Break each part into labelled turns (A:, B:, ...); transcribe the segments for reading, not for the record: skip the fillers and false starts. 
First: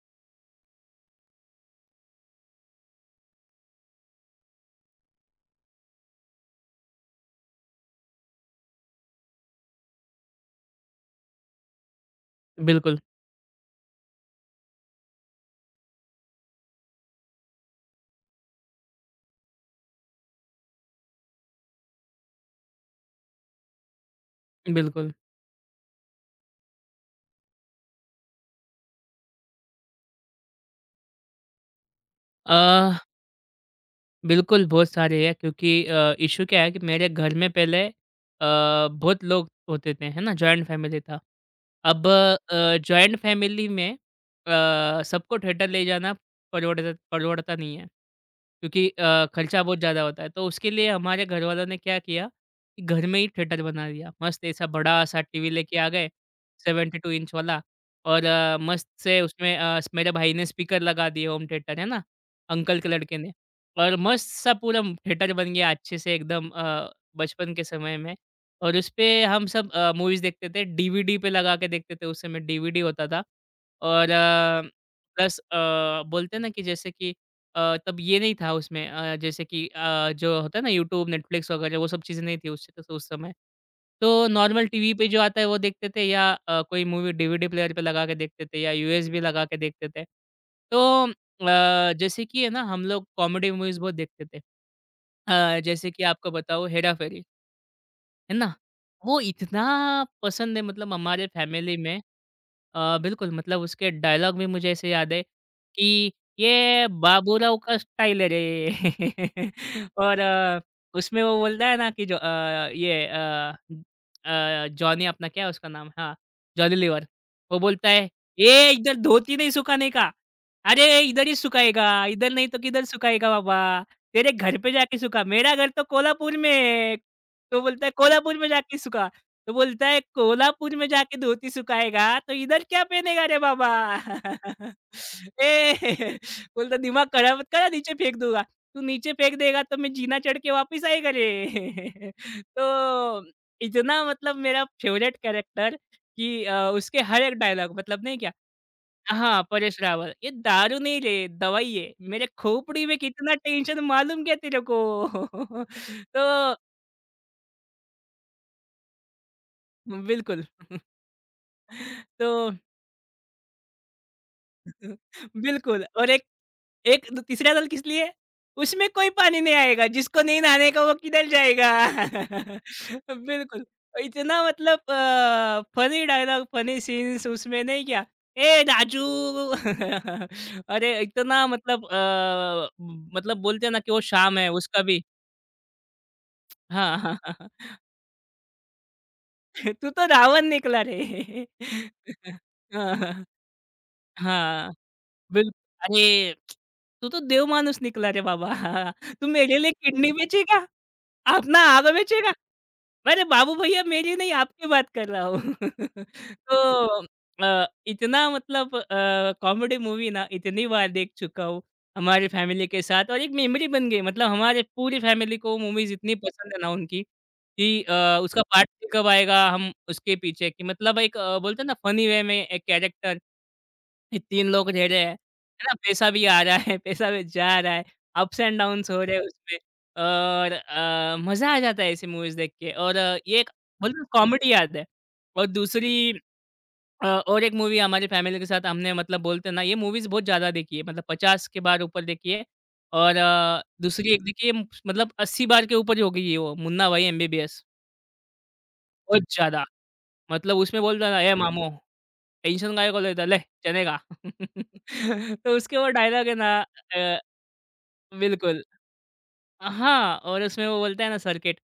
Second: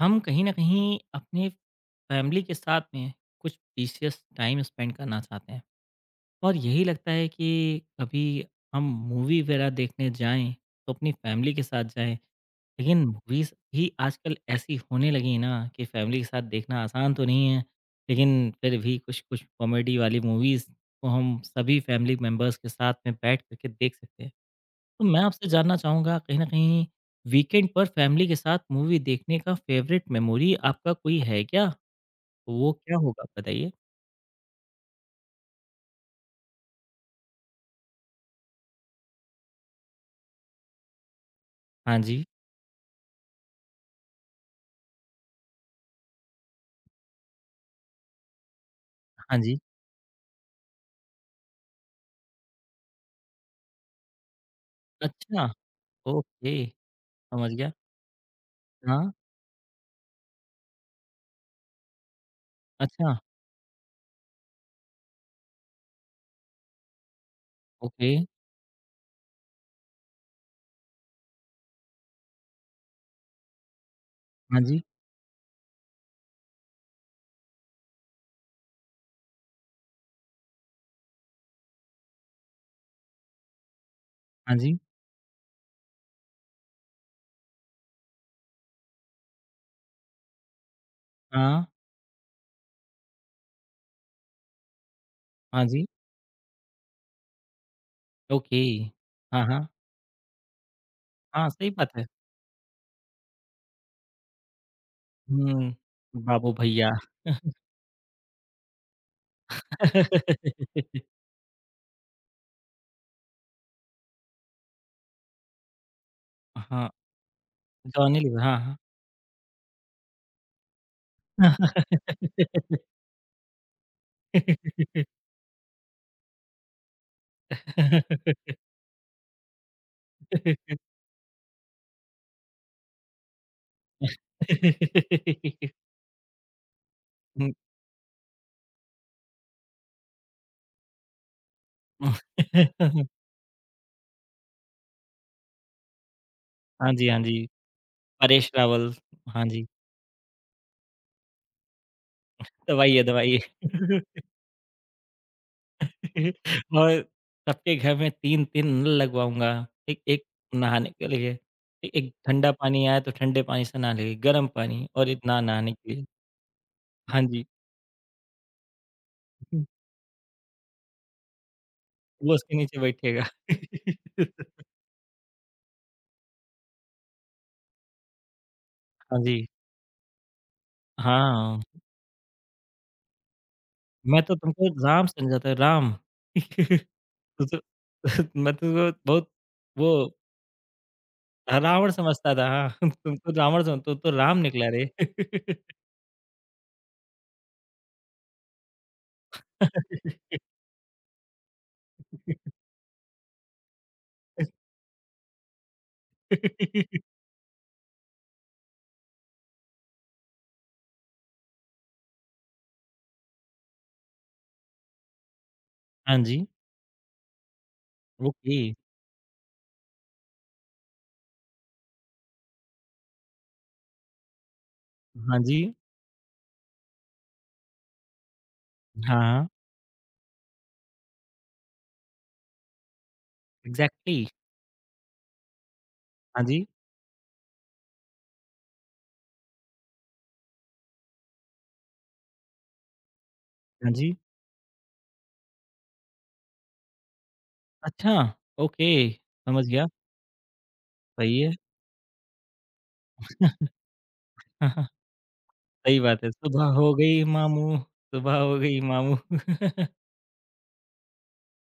A: हम कहीं ना कहीं अपने फैमिली के साथ में कुछ प्रीशियस टाइम स्पेंड करना चाहते हैं और यही लगता है कि कभी हम मूवी वगैरह देखने जाएं तो अपनी फैमिली के साथ जाएं।
B: बिल्कुल,
A: लेकिन मूवीज भी आजकल ऐसी होने लगी ना कि फैमिली के साथ देखना आसान तो नहीं है। लेकिन फिर भी कुछ कुछ कॉमेडी वाली मूवीज को हम सभी फैमिली मेम्बर्स के साथ में बैठ करके देख सकते हैं। तो
B: बिल्कुल।
A: मैं आपसे जानना चाहूँगा, कहीं न कहीं वीकेंड पर फैमिली के साथ मूवी देखने का फ़ेवरेट मेमोरी आपका कोई है क्या? तो
B: अ,
A: वो क्या होगा बताइए?
B: बिल्कुल, बहुत सारे हैं क्योंकि इश्यू क्या है कि मेरे घर में पहले बहुत लोग होते थे, है ना? जॉइंट फैमिली था।
A: हाँ
B: अब
A: जी,
B: जॉइंट फैमिली में सबको थिएटर ले जाना परवड़ता परवड़ता नहीं है क्योंकि
A: हाँ जी।
B: खर्चा बहुत ज़्यादा होता है। तो उसके लिए हमारे घरवालों ने क्या किया कि घर में ही थिएटर बना दिया। मस्त ऐसा बड़ा-सा
A: अच्छा,
B: टीवी लेके आ गए
A: ओके,
B: 72 इंच
A: समझ
B: वाला।
A: गया।
B: और मस्त
A: हाँ,
B: से उसमें मेरे भाई ने स्पीकर लगा दिए होम थिएटर, है ना? अंकल के
A: अच्छा,
B: लड़के ने। और मस्त-सा पूरा थिएटर बन गया अच्छे से एकदम बचपन के समय
A: ओके।
B: में। और उसपे हम सब मूवीज़ देखते थे, डीवीडी पे लगा के देखते थे, उस समय डीवीडी होता था। और
A: हाँ जी,
B: प्लस बोलते हैं ना कि जैसे कि तब ये नहीं था उसमें जैसे कि जो होता है ना यूट्यूब, नेटफ्लिक्स वगैरह वो सब चीज़ें नहीं थी उस समय। तो
A: हाँ
B: नॉर्मल
A: जी,
B: टीवी पे जो आता है वो देखते थे या कोई मूवी डीवीडी प्लेयर पे लगा के देखते थे या यूएसबी लगा के देखते थे। तो
A: हाँ,
B: जैसे कि है ना हम लोग कॉमेडी मूवीज बहुत देखते थे।
A: हाँ जी,
B: जैसे कि आपको बताऊँ हेरा फेरी, है ना?
A: ओके।
B: वो
A: हाँ,
B: इतना
A: हाँ,
B: पसंद है मतलब हमारे
A: हाँ, सही
B: फैमिली
A: बात
B: में।
A: है।
B: बिल्कुल, मतलब उसके डायलॉग भी मुझे ऐसे याद है
A: हुँ,
B: कि
A: बाबू
B: ये
A: भैया।
B: बाबूराव का स्टाइल है रे। और उसमें वो बोलता है ना कि जो ये जॉनी अपना क्या है उसका नाम? हाँ, जॉनी
A: हाँ,
B: लीवर। वो बोलता है,
A: जॉनी लीवर, हाँ,
B: "ये
A: हाँ।
B: इधर धोती नहीं सुखाने का। अरे! इधर ही सुखाएगा, इधर नहीं तो किधर सुखाएगा बाबा? तेरे घर पे जाके सुखा, मेरा घर तो कोल्हापुर में है।" तो बोलता है, "कोल्हापुर में जाके सुखा।" तो बोलता है, "कोल्हापुर में जाके धोती सुखाएगा, तो इधर क्या पहनेगा रे बाबा?" ए बोलता, "दिमाग खराब मत
A: हुँ।
B: करा, नीचे फेंक दूँगा। तू नीचे फेंक देगा, तो मैं जीना चढ़ के वापिस आएगा रे।" तो इतना मतलब मेरा फेवरेट कैरेक्टर कि
A: हाँ
B: उसके
A: जी, हाँ
B: हर एक
A: जी।
B: डायलॉग मतलब नहीं क्या।
A: परेश रावल,
B: हाँ,
A: हाँ जी,
B: परेश रावल, "ये दारू नहीं रे, दवाई है। मेरे खोपड़ी में
A: दवाइए,
B: कितना
A: दवाइए।
B: टेंशन मालूम क्या तेरे को?" तो
A: और सबके घर में 3-3 नल लगवाऊँगा, एक एक
B: बिल्कुल।
A: नहाने के लिए, ए एक
B: तो
A: ठंडा पानी आया तो ठंडे पानी से नहा लेगी, गर्म पानी और इतना नहाने
B: बिल्कुल
A: के लिए।
B: और एक एक
A: हाँ
B: द
A: जी,
B: तीसरा दल किस लिए? उसमें कोई पानी नहीं आएगा, जिसको नहीं नहाने का वो किधर जाएगा?
A: वो उसके नीचे बैठेगा।
B: बिल्कुल, और इतना मतलब फनी डायलॉग, फनी सीन्स उसमें नहीं क्या, "ए राजू।"
A: हाँ जी,
B: अरे इतना
A: हाँ,
B: मतलब मतलब बोलते हैं ना कि वो
A: मैं तो
B: शाम है
A: तुमको
B: उसका भी।
A: राम समझा था, राम।
B: हाँ,
A: तू
B: हाँ, हाँ,
A: तो मैं तुझको बहुत
B: "तू
A: वो
B: तो रावण निकला रे।"
A: रावण समझता था, हाँ, तुम
B: हाँ,
A: तो रावण सम तू तो राम निकला
B: हाँ,
A: रे।
B: बिल्कुल, अरे तू तो देव माणूस निकला रे बाबा! तू मेरे लिए किडनी बेचेगा? अपना आगा बेचेगा? अरे बाबू भैया मेरी नहीं आपकी बात कर रहा हूँ। तो इतना मतलब कॉमेडी मूवी ना इतनी बार देख चुका हूँ, हमारी फैमिली के साथ। और एक मेमोरी बन गई मतलब हमारे पूरी फैमिली को मूवीज़ इतनी
A: हाँ जी,
B: पसंद है ना उनकी कि उसका
A: ओके।
B: पार्ट 3 कब आएगा हम उसके पीछे कि मतलब एक बोलते हैं ना फ़नी वे में एक कैरेक्टर ये 3 लोग रह रहे हैं, है
A: हाँ जी,
B: ना? पैसा भी आ रहा है, पैसा भी जा रहा है, अप्स एंड डाउन्स हो रहे हैं
A: हाँ,
B: उसमें। और मज़ा आ जाता है ऐसी मूवीज़ देख के। और ये एक बोलते ना
A: एग्ज़ैक्टली।
B: कॉमेडी याद है। और दूसरी
A: हाँ जी,
B: और एक मूवी हमारी फैमिली के साथ हमने मतलब बोलते हैं ना ये मूवीज़ बहुत ज़्यादा देखी है मतलब 50 के बार ऊपर देखी है। और
A: हाँ
B: दूसरी
A: जी।
B: एक देखी है मतलब 80 बार के ऊपर ही हो गई है वो मुन्ना भाई एमबीबीएस।
A: अच्छा, ओके,
B: बहुत ज़्यादा
A: समझ गया,
B: मतलब उसमें बोलता था, "ए
A: सही है।
B: मामू, टेंशन काय कॉल लेता है? ले चलेगा." तो उसके वो
A: सही बात
B: डायलॉग
A: है,
B: है ना।
A: सुबह हो
B: अ,
A: गई मामू, सुबह हो
B: बिल्कुल।
A: गई मामू।
B: हाँ, और उसमें वो बोलता है ना सर्किट,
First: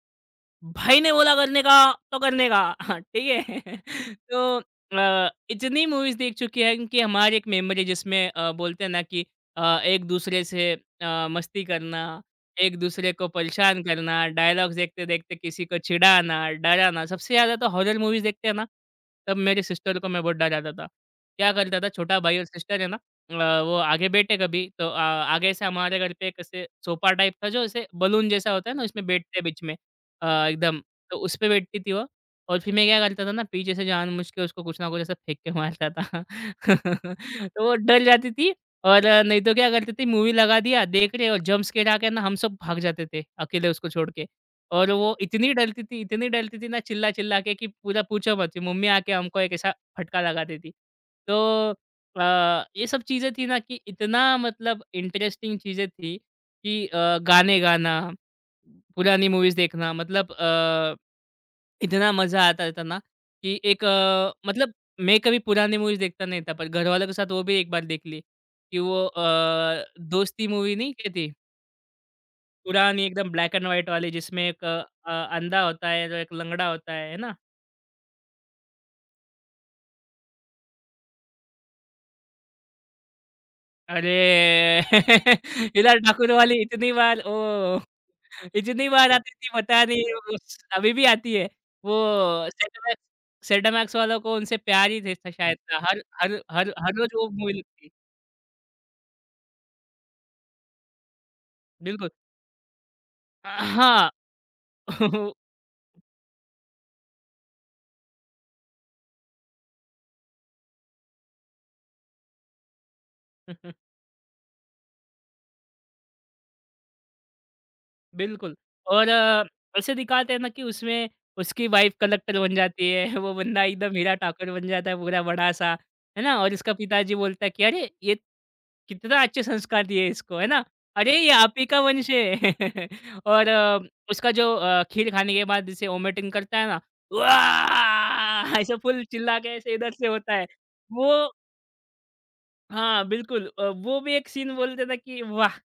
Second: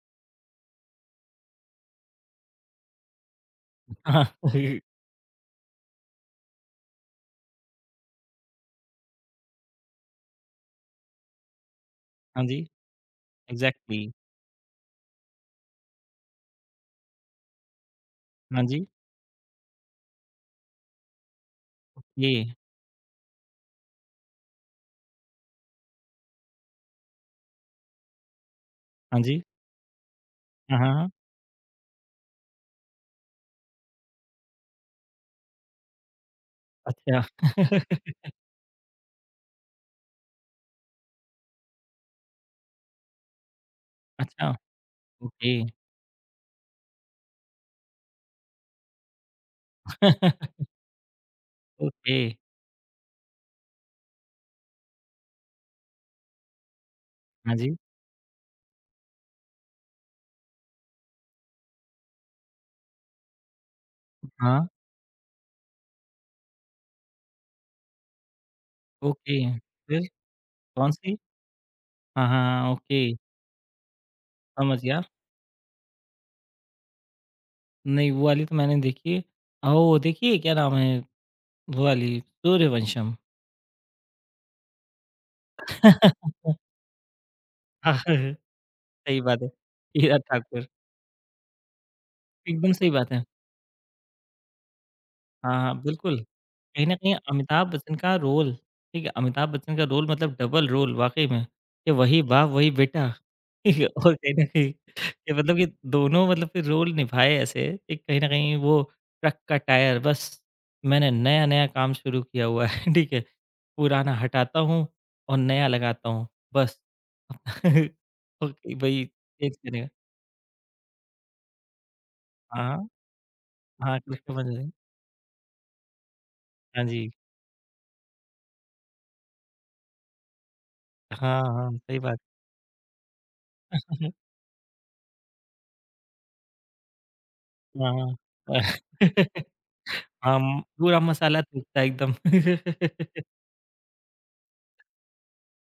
B: भाई ने बोला करने का तो करने का। ठीक है।
A: हाँ,
B: तो इतनी मूवीज़ देख चुके हैं कि हमारी एक मेमोरी जिसमें बोलते हैं ना कि एक दूसरे से मस्ती करना,
A: हाँ जी,
B: एक दूसरे को परेशान
A: एग्ज़ैक्टली।
B: करना, डायलॉग्स देखते-देखते किसी को चिढ़ाना, डराना। सबसे ज़्यादा तो हॉरर मूवीज़ देखते हैं
A: हाँ
B: ना,
A: जी,
B: तब मेरे सिस्टर को मैं बहुत डराता था। क्या करता था छोटा भाई
A: ये
B: और सिस्टर है ना। वो आगे बैठे कभी तो आगे से हमारे घर पे एक ऐसे सोफ़ा टाइप था जो ऐसे बलून जैसा होता है ना उसमें
A: हाँ
B: बैठते
A: जी,
B: हैं बीच में।
A: हाँ,
B: एकदम,
A: हाँ, हाँ।
B: तो उस पे बैठती थी वो और फिर मैं क्या करता था ना पीछे से जानबूझ के उसको कुछ ना कुछ ऐसा फेंक के मारता था।
A: अच्छा,
B: तो वो डर जाती थी। और नहीं तो क्या करती थी मूवी लगा दिया, देख रहे और जंप स्केयर आके ना हम सब भाग जाते थे, अकेले उसको छोड़ के।
A: अच्छा,
B: और वो
A: ओके,
B: इतनी डरती थी ना चिल्ला-चिल्ला के कि पूरा पूछो मत, फिर मम्मी आके हमको एक ऐसा फटका लगा देती। तो
A: ओके,
B: ये सब चीज़ें थी ना कि इतना मतलब इंटरेस्टिंग चीज़ें थी कि
A: हाँ
B: गाने
A: जी,
B: गाना पुरानी मूवीज़ देखना मतलब इतना मज़ा आता था ना कि एक
A: हाँ,
B: मतलब मैं कभी पुरानी मूवीज़ देखता नहीं था पर घरवालों के साथ वो भी एक बार देख ली कि वो
A: ओके, फिर
B: दोस्ती मूवी नहीं क्या
A: कौन-सी?
B: थी?
A: हाँ, हाँ, हाँ, ओके,
B: पुरानी एकदम ब्लैक एंड व्हाइट वाली जिसमें एक
A: समझ गया।
B: अंधा होता है और एक लंगड़ा होता है ना?
A: नहीं, वो वाली तो मैंने देखी है। वो देखिए क्या नाम है, वो वाली सूर्यवंशम।
B: अरे! हिला ठाकुर वाली इतनी बार ओह!
A: हाँ,
B: इतनी बार
A: सही
B: आती
A: बात
B: थी
A: है।
B: पता नहीं
A: ईरा
B: उस
A: ठाकुर,
B: अभी भी आती है। वो
A: एकदम सही
B: सेटमैक्स
A: बात है।
B: सेटमैक्स वालों को उनसे प्यार ही थे
A: हाँ,
B: शायद से,
A: हाँ,
B: हर
A: बिल्कुल।
B: हर हर
A: कहीं
B: हर
A: न कहीं
B: रोज़ वो मूवी
A: अमिताभ
B: लगती।
A: बच्चन का रोल, ठीक है, अमिताभ बच्चन का रोल मतलब डबल रोल वाक़ई में, कि
B: बिल्कुल।
A: वही बाप, वही बेटा, ठीक है,
B: हाँ।
A: और कहीं न कहीं ये मतलब कि दोनों मतलब कि रोल निभाए ऐसे कि कहीं न कहीं वो ट्रक का टायर बस मैंने नया-नया काम शुरू किया हुआ है, ठीक है। पुराना हटाता हूँ और नया लगाता हूँ, बस।
B: बिल्कुल
A: ओके, भाई
B: और
A: चेंज करेगा।
B: ऐसे दिखाते हैं ना कि उसमें उसकी वाइफ कलेक्टर बन
A: हाँ,
B: जाती है, वो बंदा एकदम
A: हाँ,
B: हीरा
A: कलेक्टर
B: ठाकुर
A: बन
B: बन
A: जाएगा।
B: जाता है पूरा बड़ा-सा, है ना? और इसका
A: हाँ जी।
B: पिताजी बोलता है कि अरे! ये कितना अच्छे संस्कार दिए इसको, है ना? अरे ये
A: हाँ,
B: आप ही
A: हाँ,
B: का
A: सही
B: वंश
A: बात।
B: है। और उसका जो खीर खाने के बाद जैसे वोमिटिंग करता है ना,
A: हाँ, हाँ।
B: "वाह!" ऐसा फुल चिल्ला के ऐसे इधर से होता है।
A: हम पूरा
B: वो
A: मसाला थूकता है एकदम।
B: हाँ, बिल्कुल वो भी एक सीन बोलते थे कि वाह!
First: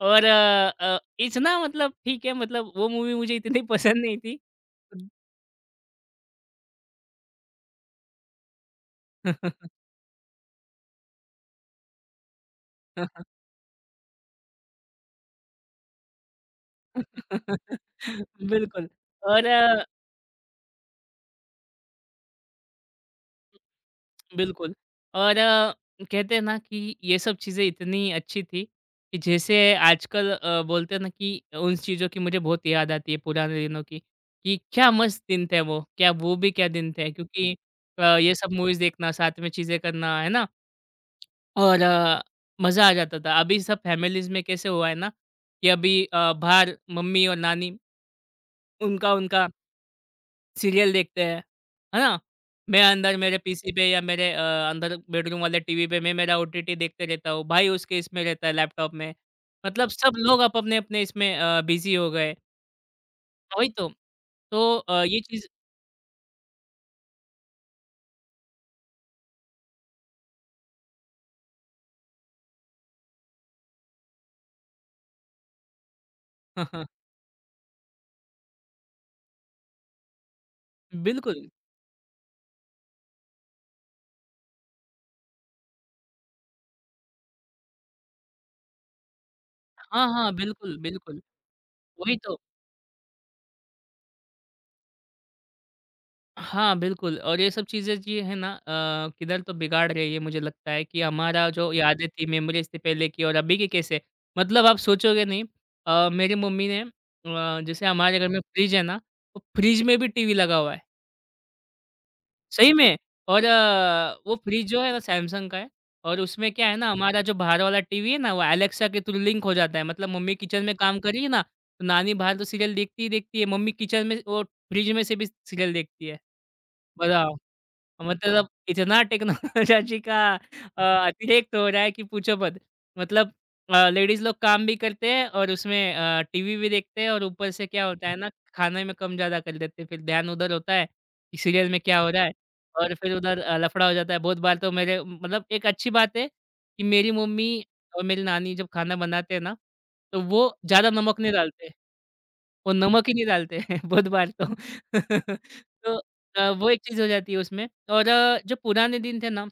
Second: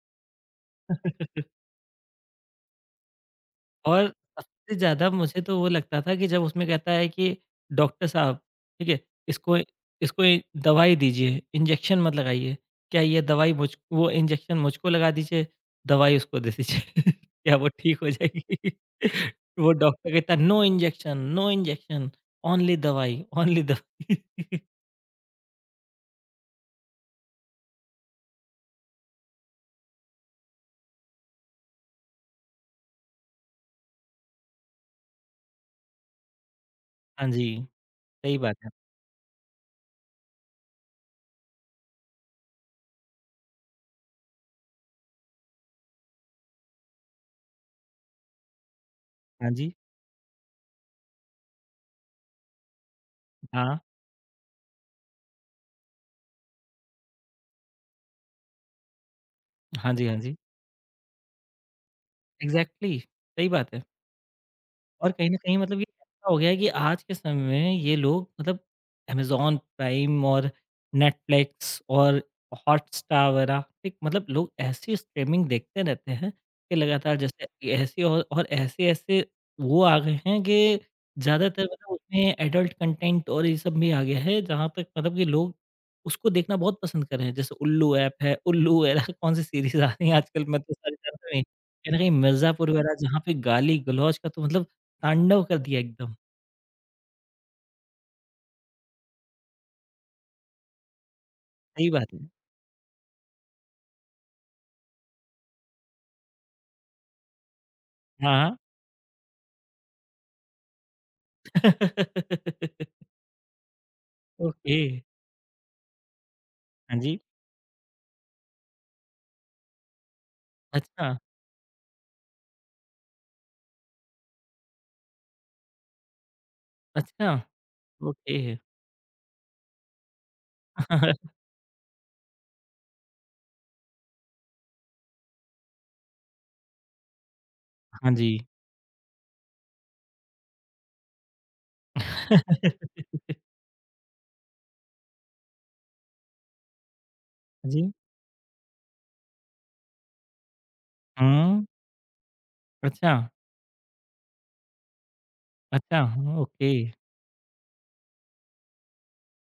B: और इतना मतलब ठीक है मतलब वो मूवी मुझे इतनी पसंद
A: और
B: नहीं थी।
A: सबसे ज़्यादा मुझे तो वो लगता था कि जब उसमें कहता है कि डॉक्टर साहब, ठीक है, इसको इसको ये दवाई दीजिए, इंजेक्शन मत लगाइए। क्या ये दवाई मुझ वो इंजेक्शन मुझको लगा दीजिए, दवाई उसको दे दीजिए। क्या वो ठीक हो जाएगी?
B: बिल्कुल और
A: वो डॉक्टर कहता है, नो इंजेक्शन, ओनली दवाई, ओनली दवाई।"
B: बिल्कुल और कहते हैं ना कि ये सब चीज़ें इतनी अच्छी थी कि जैसे आजकल बोलते हैं ना कि उन चीज़ों की मुझे बहुत याद आती है पुराने दिनों की कि क्या मस्त दिन थे वो क्या वो भी क्या दिन थे
A: हाँ
B: क्योंकि
A: जी,
B: ये
A: सही
B: सब
A: बात है।
B: मूवीज़ देखना साथ में चीज़ें करना है ना। और मज़ा आ जाता था अभी सब फैमिलीज़ में कैसे हुआ है ना कि अभी बाहर मम्मी और नानी उनका उनका
A: हाँ जी,
B: सीरियल देखते हैं, है ना? मैं अंदर मेरे पीसी
A: हाँ।
B: पे या मेरे अंदर बेडरूम वाले टीवी पे मैं मेरा ओटीटी देखते रहता हूँ, भाई उसके इसमें रहता है लैपटॉप में। मतलब
A: हाँ जी,
B: सब
A: हाँ जी।
B: लोग अपने-अपने इसमें बिज़ी हो गए,
A: एग्ज़ैक्टली, सही
B: हाँ वही
A: बात है।
B: तो। तो
A: और
B: ये
A: कहीं न
B: चीज़
A: कहीं मतलब ये ऐसा हो गया है कि आज के समय में ये लोग मतलब अमेज़न प्राइम और नेटफ्लिक्स और हॉटस्टार वगैरह एक मतलब लोग ऐसी स्ट्रीमिंग देखते रहते हैं कि लगातार जैसे ये ऐसे और ऐसे-ऐसे वो आ गए हैं कि
B: बिल्कुल।
A: ज़्यादातर मतलब उसमें एडल्ट कंटेंट और ये सब भी आ गया है जहाँ तक मतलब कि लोग उसको देखना बहुत पसंद कर रहे हैं। जैसे उल्लू ऐप है, उल्लू वगैरह। कौन-सी सीरीज़ आ
B: हाँ,
A: रही है
B: हाँ,
A: आजकल, मैं तो
B: बिल्कुल,
A: सारी
B: बिल्कुल,
A: जानता नहीं। कहीं न कहीं
B: वही तो।
A: मिर्ज़ापुर वगैरह जहाँ पे गाली-गलौज का तो मतलब तांडव कर दिया एकदम।
B: हाँ, बिल्कुल और ये सब चीज़ें जी है ना किधर तो बिगाड़ रही है मुझे लगता है कि हमारा जो
A: सही
B: यादें
A: बात है।
B: थी, मेमोरीज़ थी पहले की और अभी की कैसे मतलब आप सोचोगे नहीं। मेरी मम्मी ने जैसे हमारे घर में
A: हाँ,
B: फ्रिज है ना, तो फ्रिज में भी टीवी लगा हुआ है। सही में।
A: हाँ।
B: और वो फ्रिज
A: ओके।
B: जो है ना सैमसंग का है और उसमें क्या है ना
A: हाँ जी।
B: हमारा जो बाहर वाला टीवी है ना, वो एलेक्सा के थ्रू लिंक हो जाता है। मतलब मम्मी किचन में काम
A: अच्छा,
B: कर रही है ना, तो नानी बाहर तो सीरियल देखती ही देखती है, मम्मी किचन में वो फ्रिज में से भी सीरियल देखती है।
A: अच्छा,
B: बताओ।
A: ओके।
B: मतलब इतना टेक्नोलॉजी का अतिरेक तो हो रहा है कि पूछो मत। मतलब लेडीज़ लोग काम भी करते हैं और उसमें टीवी भी देखते हैं और ऊपर से क्या होता
A: हाँ
B: है
A: जी।
B: ना, खाने में कम-ज़्यादा कर देते हैं। फिर ध्यान उधर होता है कि सीरियल में क्या हो रहा है और फिर उधर लफड़ा हो जाता है। बहुत बार तो मेरे मतलब एक अच्छी बात है कि मेरी मम्मी
A: जी,
B: और मेरी नानी जब खाना बनाते हैं ना, तो वो ज़्यादा नमक नहीं
A: हुँ,
B: डालते। वो नमक
A: अच्छा,
B: ही नहीं डालते हैं बहुत बार तो। तो
A: अच्छा, हाँ, ओके।
B: वो एक चीज़ हो जाती है उसमें। और जो पुराने दिन थे ना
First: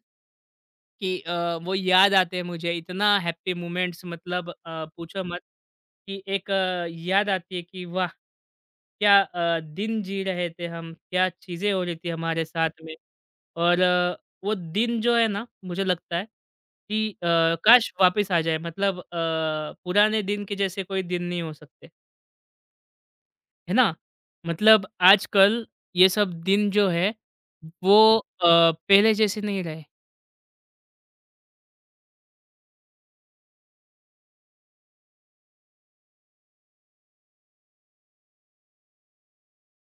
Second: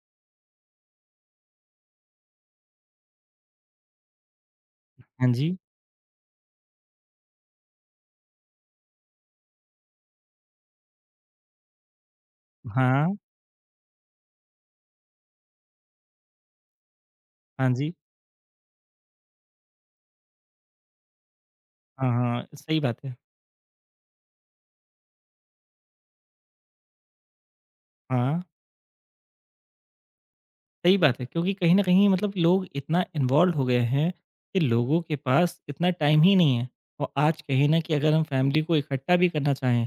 B: कि वो याद आते हैं मुझे इतना हैप्पी मोमेंट्स मतलब पूछो
A: हाँ
B: मत
A: जी,
B: कि एक याद आती है कि वाह! क्या दिन जी रहे थे हम, क्या चीज़ें हो रही थी हमारे साथ में।
A: हाँ,
B: और वो दिन जो है ना मुझे लगता है कि
A: हाँ जी,
B: काश वापस आ जाए मतलब पुराने दिन के जैसे कोई दिन नहीं हो सकते।
A: हाँ, हाँ, सही बात है।
B: है ना? मतलब आजकल ये सब दिन जो है वो
A: हाँ,
B: पहले जैसे नहीं रहे।
A: सही बात है क्योंकि कहीं न कहीं मतलब लोग इतना इन्वॉल्व हो गए हैं कि लोगों के पास इतना टाइम ही नहीं है। और आज कहीं न कि अगर हम फैमिली को इकट्ठा भी करना चाहें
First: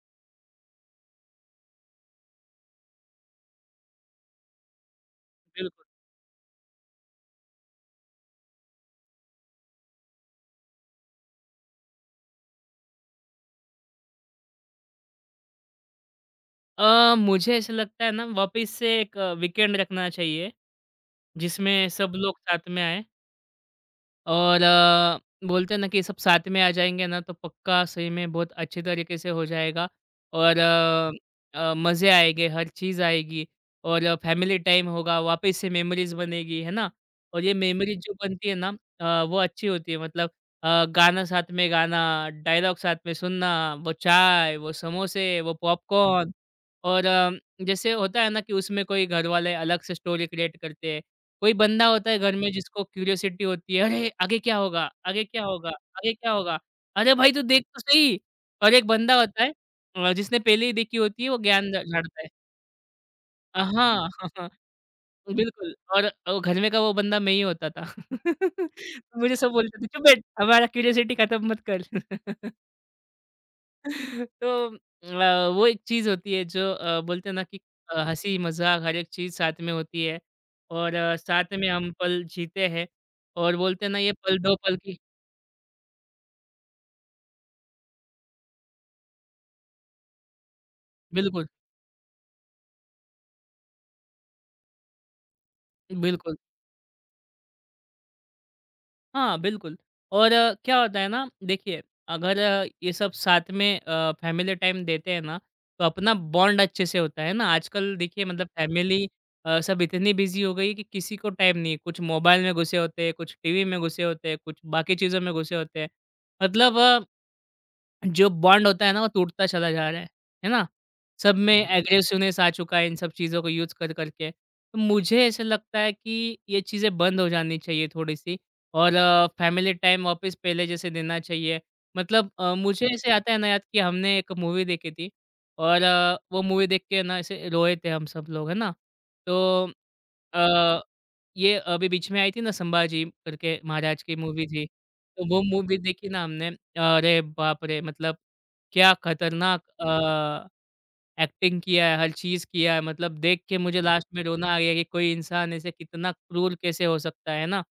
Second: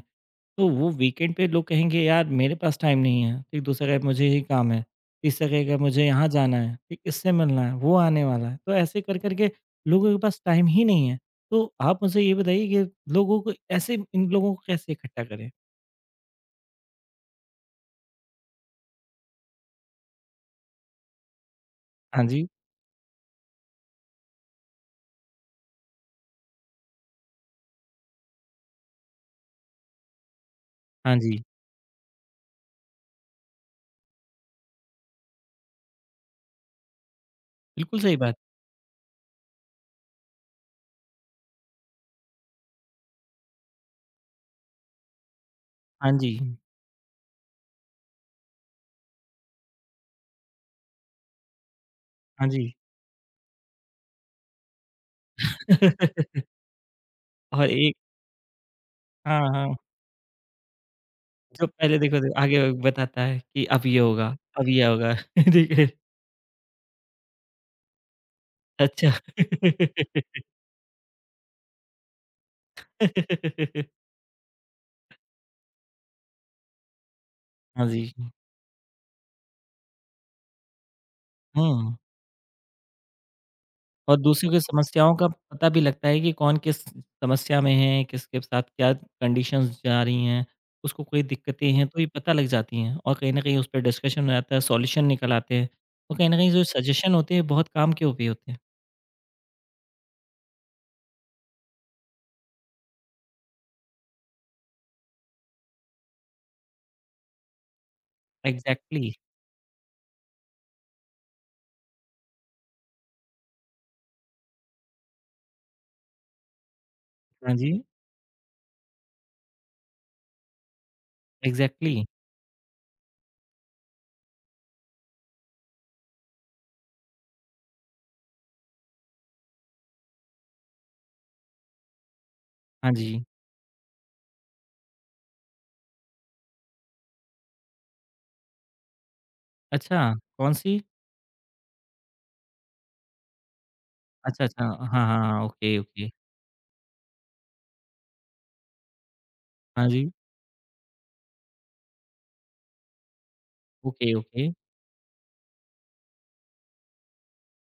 A: तो वो वीकेंड पे लोग कहेंगे, यार मेरे पास टाइम नहीं है, ठीक, दूसरा कहेगा मुझे ये काम है, तीसरा कहेगा
B: बिल्कुल।
A: मुझे यहाँ जाना है, ठीक, इससे मिलना है, वो आने वाला है, तो ऐसे कर करके लोगों के पास टाइम ही नहीं है। तो आप मुझे ये बताइए कि लोगों को ऐसे इन लोगों को कैसे इकट्ठा करें।
B: मुझे ऐसा लगता है ना वापस से एक वीकेंड रखना चाहिए, जिसमें सब
A: हाँ
B: लोग
A: जी,
B: साथ में आएँ और बोलते हैं ना कि सब साथ में आ जाएँगे ना तो पक्का सही में बहुत अच्छे तरीके से हो जाएगा और
A: हाँ जी,
B: मज़े आएँगे, हर चीज़ आएगी और फैमिली टाइम होगा, वापस से मेमोरीज़ बनेगी, है ना? और ये
A: बिल्कुल
B: मेमोरीज़ जो
A: सही बात,
B: बनती है ना वो अच्छी होती है मतलब गाना साथ में गाना, डायलॉग साथ में सुनना, वो चाय, वो समोसे, वो
A: हाँ जी,
B: पॉपकॉर्न और जैसे होता है ना कि उसमें कोई घर वाले अलग से स्टोरी क्रिएट करते हैं। कोई बंदा होता है घर में
A: हाँ जी।
B: जिसको क्यूरियोसिटी होती है, "अरे! आगे क्या होगा? आगे क्या होगा? आगे क्या होगा? अरे भाई तू देख
A: और
B: तो
A: एक
B: सही!" और एक बंदा होता
A: हाँ,
B: है
A: हाँ,
B: जिसने पहले ही देखी होती है वो
A: जो
B: ज्ञान झा
A: पहले देखो
B: झाड़ता है।
A: देखो आगे बताता है कि अब ये
B: हाँ,
A: होगा, अब ये होगा। ठीक
B: बिल्कुल
A: है,
B: और घर में का वो बंदा मैं ही होता था।
A: अच्छा।
B: तो मुझे सब बोलते थे, "चुप बैठ! हमारा क्यूरियोसिटी खत्म मत कर।" तो वो एक चीज़ होती है जो बोलते हैं ना कि
A: हाँ जी,
B: हँसी मज़ाक हर एक चीज़ साथ में होती है और साथ में हम
A: हम्म।
B: पल जीते हैं और बोलते हैं ना ये
A: और
B: पल
A: दूसरों
B: 2
A: की
B: पल की।
A: समस्याओं का पता भी लगता है कि कौन किस समस्या में है, किसके साथ क्या कंडीशंस जा रही हैं, उसको कोई
B: बिल्कुल,
A: दिक्कतें हैं तो ये पता लग जाती हैं और कहीं न कहीं उस पे डिस्कशन हो जाता है, सॉल्यूशन निकल आते हैं और कहीं
B: बिल्कुल।
A: न कहीं जो सजेशन होते हैं बहुत काम के भी होते हैं।
B: हाँ, बिल्कुल और क्या होता है ना देखिए अगर ये सब साथ में फैमिली टाइम देते हैं ना, तो अपना बॉन्ड अच्छे से होता है ना। आजकल देखिए मतलब फैमिली
A: एग्ज़ैक्टली,
B: सब इतनी बिज़ी हो गई है कि किसी को टाइम नहीं है। कुछ मोबाइल में घुसे होते हैं, कुछ टीवी में घुसे होते हैं, कुछ बाकी चीज़ों में घुसे होते हैं। मतलब
A: हाँ जी,
B: जो बॉन्ड होता है ना वो टूटता चला जा रहा है ना? सब में हुँ।
A: एग्ज़ैक्टली,
B: एग्रेसिवनेस आ चुका है इन सब चीज़ों को यूज़ कर कर के। तो मुझे ऐसा लगता है कि ये चीज़ें बंद हो जानी चाहिए थोड़ी-सी और फैमिली टाइम वापस पहले जैसे देना चाहिए। मतलब मुझे
A: हाँ
B: ऐसे
A: जी।
B: आता है ना याद कि हमने एक मूवी देखी थी और वो मूवी देख के ना ऐसे रोए थे हम सब लोग, है ना? तो
A: अच्छा, कौन-सी?
B: अ ये अभी बीच में आई थी ना संभाजी करके महाराज की
A: अच्छा,
B: मूवी
A: अच्छा।
B: थी,
A: हाँ, हाँ,
B: तो वो
A: हाँ, ओके,
B: मूवी देखी
A: ओके।
B: ना हमने। अरे बाप रे! मतलब क्या खतरनाक
A: हाँ जी,
B: एक्टिंग किया है, हर चीज़ किया है मतलब देख के मुझे लास्ट
A: ओके,
B: में
A: ओके,
B: रोना आ गया कि कोई इंसान ऐसे कितना क्रूर कैसे हो सकता है ना?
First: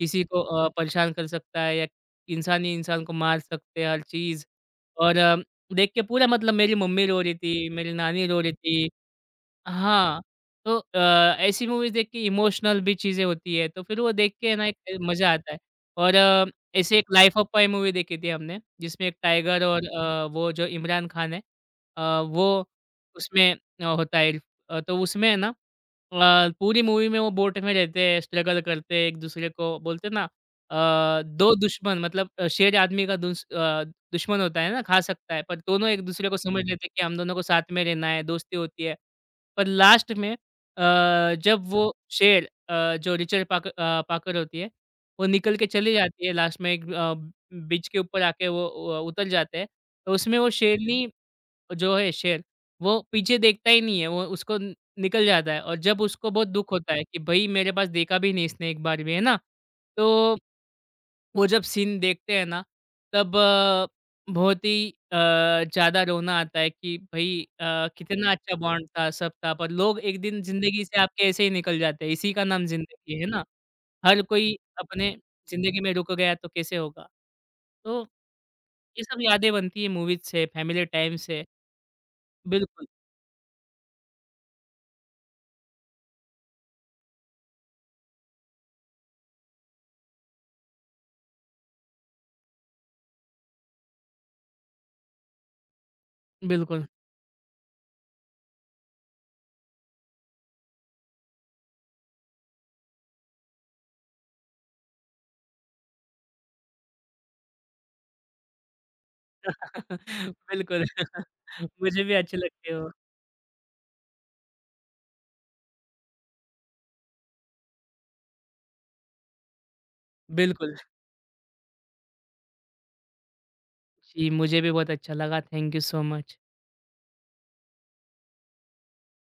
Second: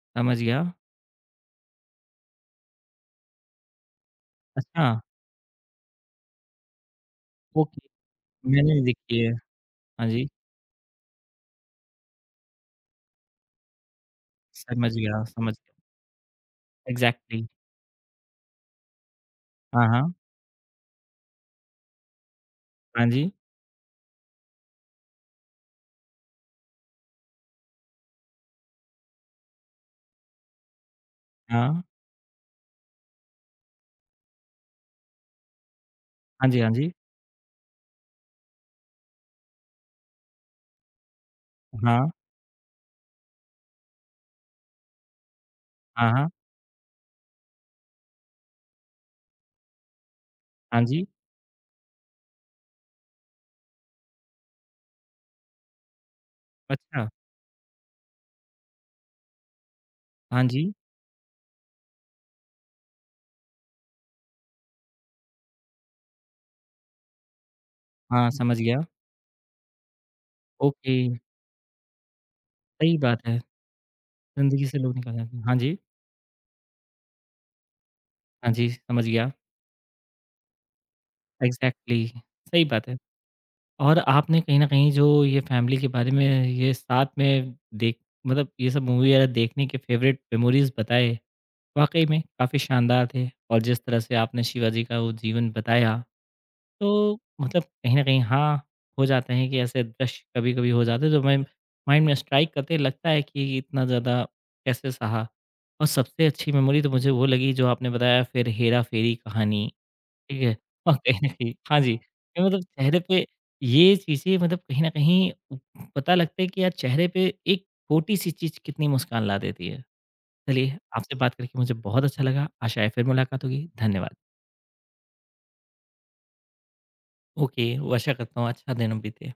B: किसी
A: समझ
B: को
A: गया।
B: परेशान कर सकता है या इंसान ही इंसान को मार सकते हैं, हर चीज़
A: अच्छा,
B: और देख के पूरा मतलब मेरी मम्मी रो रही थी,
A: ओके,
B: मेरी नानी रो रही
A: मैंने भी
B: थी।
A: देखी है। हाँ
B: हाँ,
A: जी,
B: तो ऐसी मूवीज़ देख के इमोशनल भी चीज़ें होती है, तो फिर वो देख के ना एक
A: समझ गया,
B: मज़ा आता
A: समझ
B: है।
A: गया।
B: और ऐसे एक Life
A: exactly,
B: of Pi movie देखी थी हमने, जिसमें एक टाइगर
A: हाँ,
B: और
A: हाँ।
B: वो जो इमरान खान है वो
A: हाँ जी,
B: उसमें होता है तो उसमें है ना पूरी मूवी में वो बोट में रहते हैं, स्ट्रगल करते हैं, एक दूसरे को बोलते हैं ना 2
A: हाँ।
B: दुश्मन मतलब शेर आदमी का दुश्मन होता है ना, खा सकता है, पर दोनों एक दूसरे को
A: हाँ
B: समझ
A: जी, हाँ
B: लेते हैं
A: जी।
B: कि हम दोनों को साथ में रहना है, दोस्ती होती है। पर लास्ट में जब अच्छा। वो
A: हाँ,
B: शेर जो पाकर होती है, वो निकल के चली
A: हाँ,
B: जाती
A: हाँ।
B: है लास्ट में एक ब्रिज के ऊपर आके वो उतर जाते हैं। तो उसमें वो
A: हाँ जी,
B: शेरनी जो है शेर, वो पीछे देखता ही नहीं है, वो उसको न निकल जाता है और जब उसको बहुत दुःख होता है
A: अच्छा।
B: कि भई मेरे पास देखा भी नहीं इसने एक बार भी, है ना? तो
A: हाँ जी,
B: वो जब सीन देखते हैं ना तब बहुत ही ज़्यादा रोना आता है कि भाई
A: हाँ,
B: कितना अच्छा
A: समझ गया।
B: बॉन्ड था सब था पर लोग एक दिन ज़िंदगी
A: ओके,
B: से आपके ऐसे ही निकल जाते हैं इसी का नाम
A: सही
B: ज़िंदगी
A: बात
B: है
A: है,
B: ना। हर कोई
A: ज़िंदगी से लोग
B: अपने
A: निकल जाते हैं। हाँ जी,
B: ज़िंदगी में रुक गया तो कैसे होगा? तो
A: हाँ जी,
B: ये
A: समझ
B: सब
A: गया।
B: यादें बनती है मूवीज़ से, फैमिली टाइम से।
A: एग्ज़ैक्टली, सही
B: बिल्कुल,
A: बात है। और आपने कहीं न कहीं जो ये फैमिली के बारे में ये साथ में देख मतलब ये सब मूवी वगैरह देखने के फ़ेवरेट मेमोरीज़ बताए, वाक़ई में काफ़ी शानदार थे। और जिस तरह से आपने शिवाजी का वो जीवन बताया,
B: बिल्कुल।
A: तो मतलब कहीं न कहीं हाँ, हो जाते हैं कि ऐसे दृश्य कभी-कभी हो जाते हैं जो मैं माइंड में स्ट्राइक करते ही लगता है कि इतना ज़्यादा कैसे सहा। और सबसे अच्छी मेमोरी तो मुझे वो लगी जो आपने बताया फिर हेरा-फेरी कहानी, ठीक है?
B: बिल्कुल।
A: और कहीं न कहीं हाँ जी,
B: मुझे भी अच्छी
A: ये मतलब
B: लगती है वो।
A: चेहरे पे ये चीज़ें मतलब कहीं न कहीं पता लगता है कि यार चेहरे पे एक छोटी-सी चीज़ कितनी मुस्कान ला देती है। चलिए,
B: बिल्कुल।
A: आपसे बात करके मुझे बहुत अच्छा लगा, आशा है फिर मुलाकात होगी, धन्यवाद।
B: जी, मुझे भी बहुत अच्छा लगा। Thank you so much.
A: Okay, वो आशा करता हूँ अच्छा दिन बीते।